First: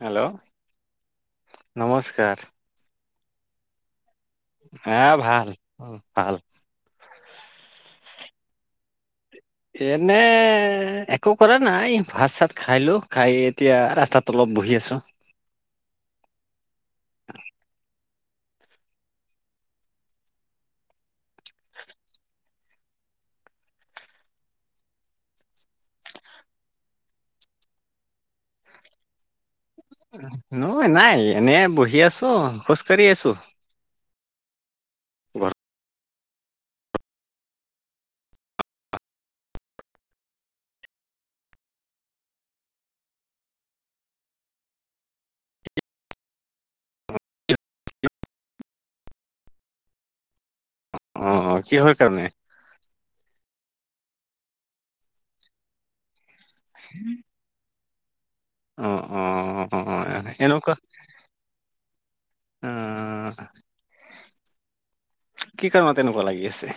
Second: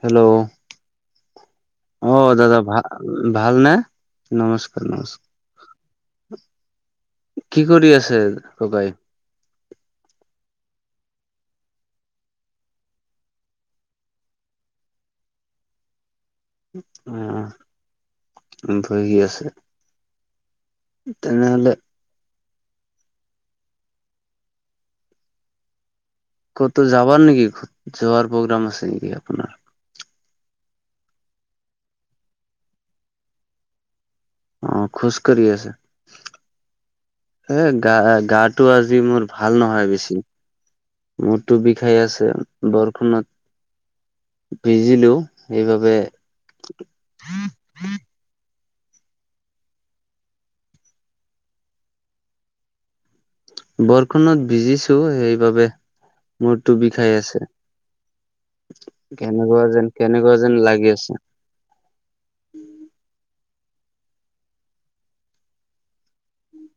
Hello অ' নমস্কাৰ দাদা ভাল-ভাল নে? নমস্কাৰ, আহ ভাল ভাল নমস্কাৰ কি কৰি আছে ককাই? এনে একো কৰা নাই ভাত-চাত খাই লোঁ খাই এতিয়া ৰাস্তাত। ত অলপ বহি আছোঁ। [unintelligible] বহি আছে। তেনেহ'লে ক'তো যাবা নেকি যোৱাৰ প্ৰগ্ৰাম আছে নেকি আপোনাৰ? নহয় নাই এনে বহি আছোঁ খোজ কাঢ়ি আছোঁ। অ' খুচ কাৰি আছে এ গা-গাটো আজি মোৰ ভাল নহয় বেছি মোৰ টো বিষাই আছে বৰষুণত। ভিজিলোঁ এইবাবে। [inaudible] অ' অ'কি হয় কাৰণে? বৰষুণত বিজিছো সেইবাবে মোৰটো বিষাই আছে। অ অ কেনেকুৱা অ যেন, কেনেকুৱা যেন এনেকুৱা লাগি আছে। আহ [inaudible] কি কাৰণত এনেকুৱা লাগি আছে?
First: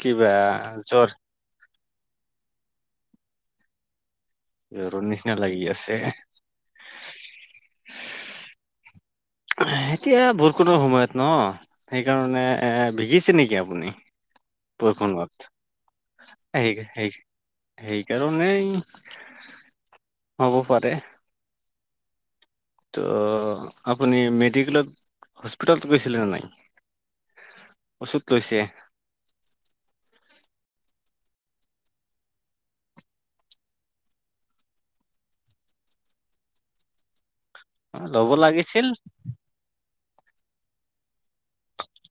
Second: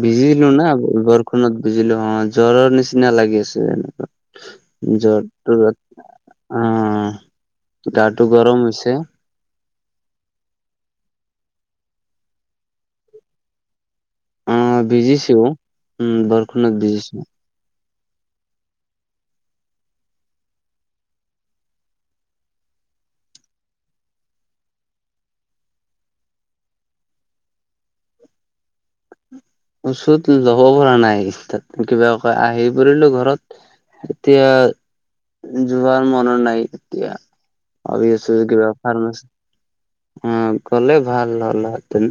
কিবা বিজিলোঁ না জ্বৰ বৰষুত বুজিলোঁ অ' জ্বৰৰ নিচিনা লাগি আছে জ্বৰৰ [unintelligible] জ্বৰ নিচিনা তো লাগি আছে [unintelligible] অ' গাটো গৰম হৈছে। এতিয়া বৰষুণৰ সময়ত ন, সেইকাৰণে এ ভিজিছে নেকি আপুনি? অ ভিজিছো বৰষুণত উম বৰষুণত এই, সেই ভিজিছো সেইকাৰণেই হ'ব পাৰে। তো আপুনি মেডিকেলত হস্পিটেলত গৈছিলে নে নাই। অচুত লৈছে। ওচুত ল'ব পৰা নাই তাত কিবা আহি পৰিলো ঘৰত। এতিয়া যোৱাৰ মন নাই এতিয়া। আৰু ল'ব আছো কিবা লাগিছিল কাৰণ আছে। অ গলে ভাল হ'লতেন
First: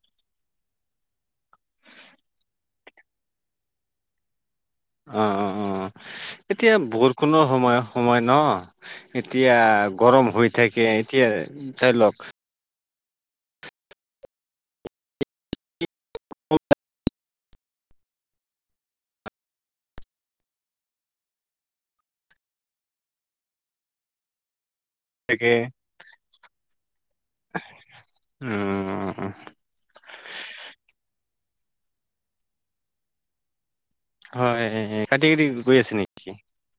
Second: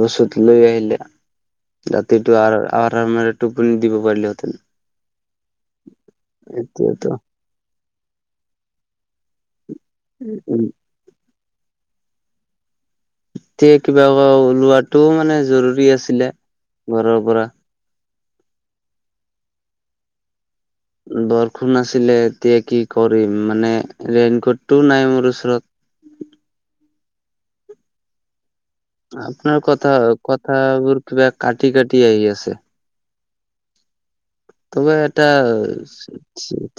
লচুত লৈ আহিল। এতিয়া ৰাতিটো টোপনি দিব পাৰিলে হেঁতেন অ অ অ এতিয়া এতিয়াতো বৰষুণৰ সময় সময় ন এতিয়া গৰম হৈ থাকে এতিয়া ধৰি লওক এতিয়া কিবা ওলোৱাটোও মানে জৰুৰী আছিলে ঘৰৰ পৰা বৰষুণ আছিলে এতিয়া কি কৰিম মানে ৰেইনকোটটোও নাই মোৰ থাকে ওচৰত উ আপোনাৰ কথা কথাবোৰ কিবা কাটি কাটি আহি আছে হয় তোমাৰ কাটি এটা কাটি গৈ আছে নেকি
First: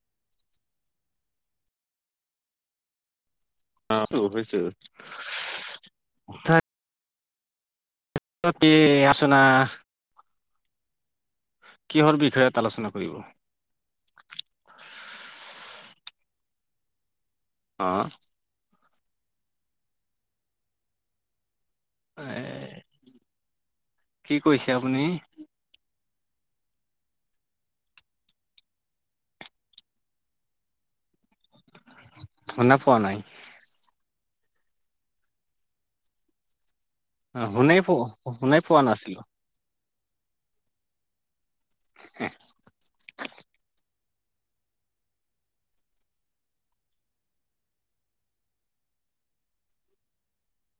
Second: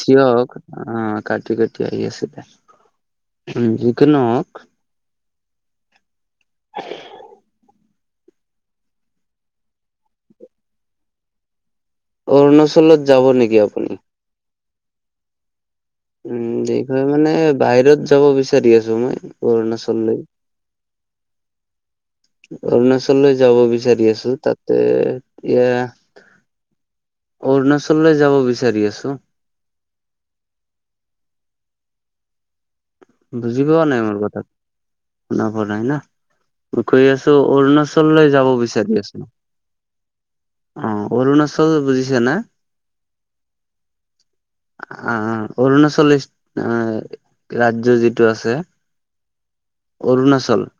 থিয়ক অ কাতি কাতি আহি আছিলে যিকি অ নহওক হৈছে হয় অপিচ আছানা কিহৰ বিষয়ত আলোচনা অৰুণাচলত কৰিব যাব নেকি আপুনি উম দে মানে অ বাহিৰত যাব বিচাৰি আছো মই অৰুণাচল লৈ এ অৰুণাচললৈ যাব বিচাৰি আছো কি কৈছে তাতে আপুনি এ অৰুণাচললৈ যাব বিচাৰি আছো সোনা পোৱা নাই বুজি পোৱা নাই মোৰ কথা না পৰা নাই ন মই কৰি আছো শুনাই পোৱা অৰুণাচললৈ যাব শুনাই পোৱা বিচাৰি নাছিলো আছো অ অৰুণাচল বুজিছে না অ অৰুণাচল ৰাজ ৰাজ্য যিটো আছে অৰুণাচল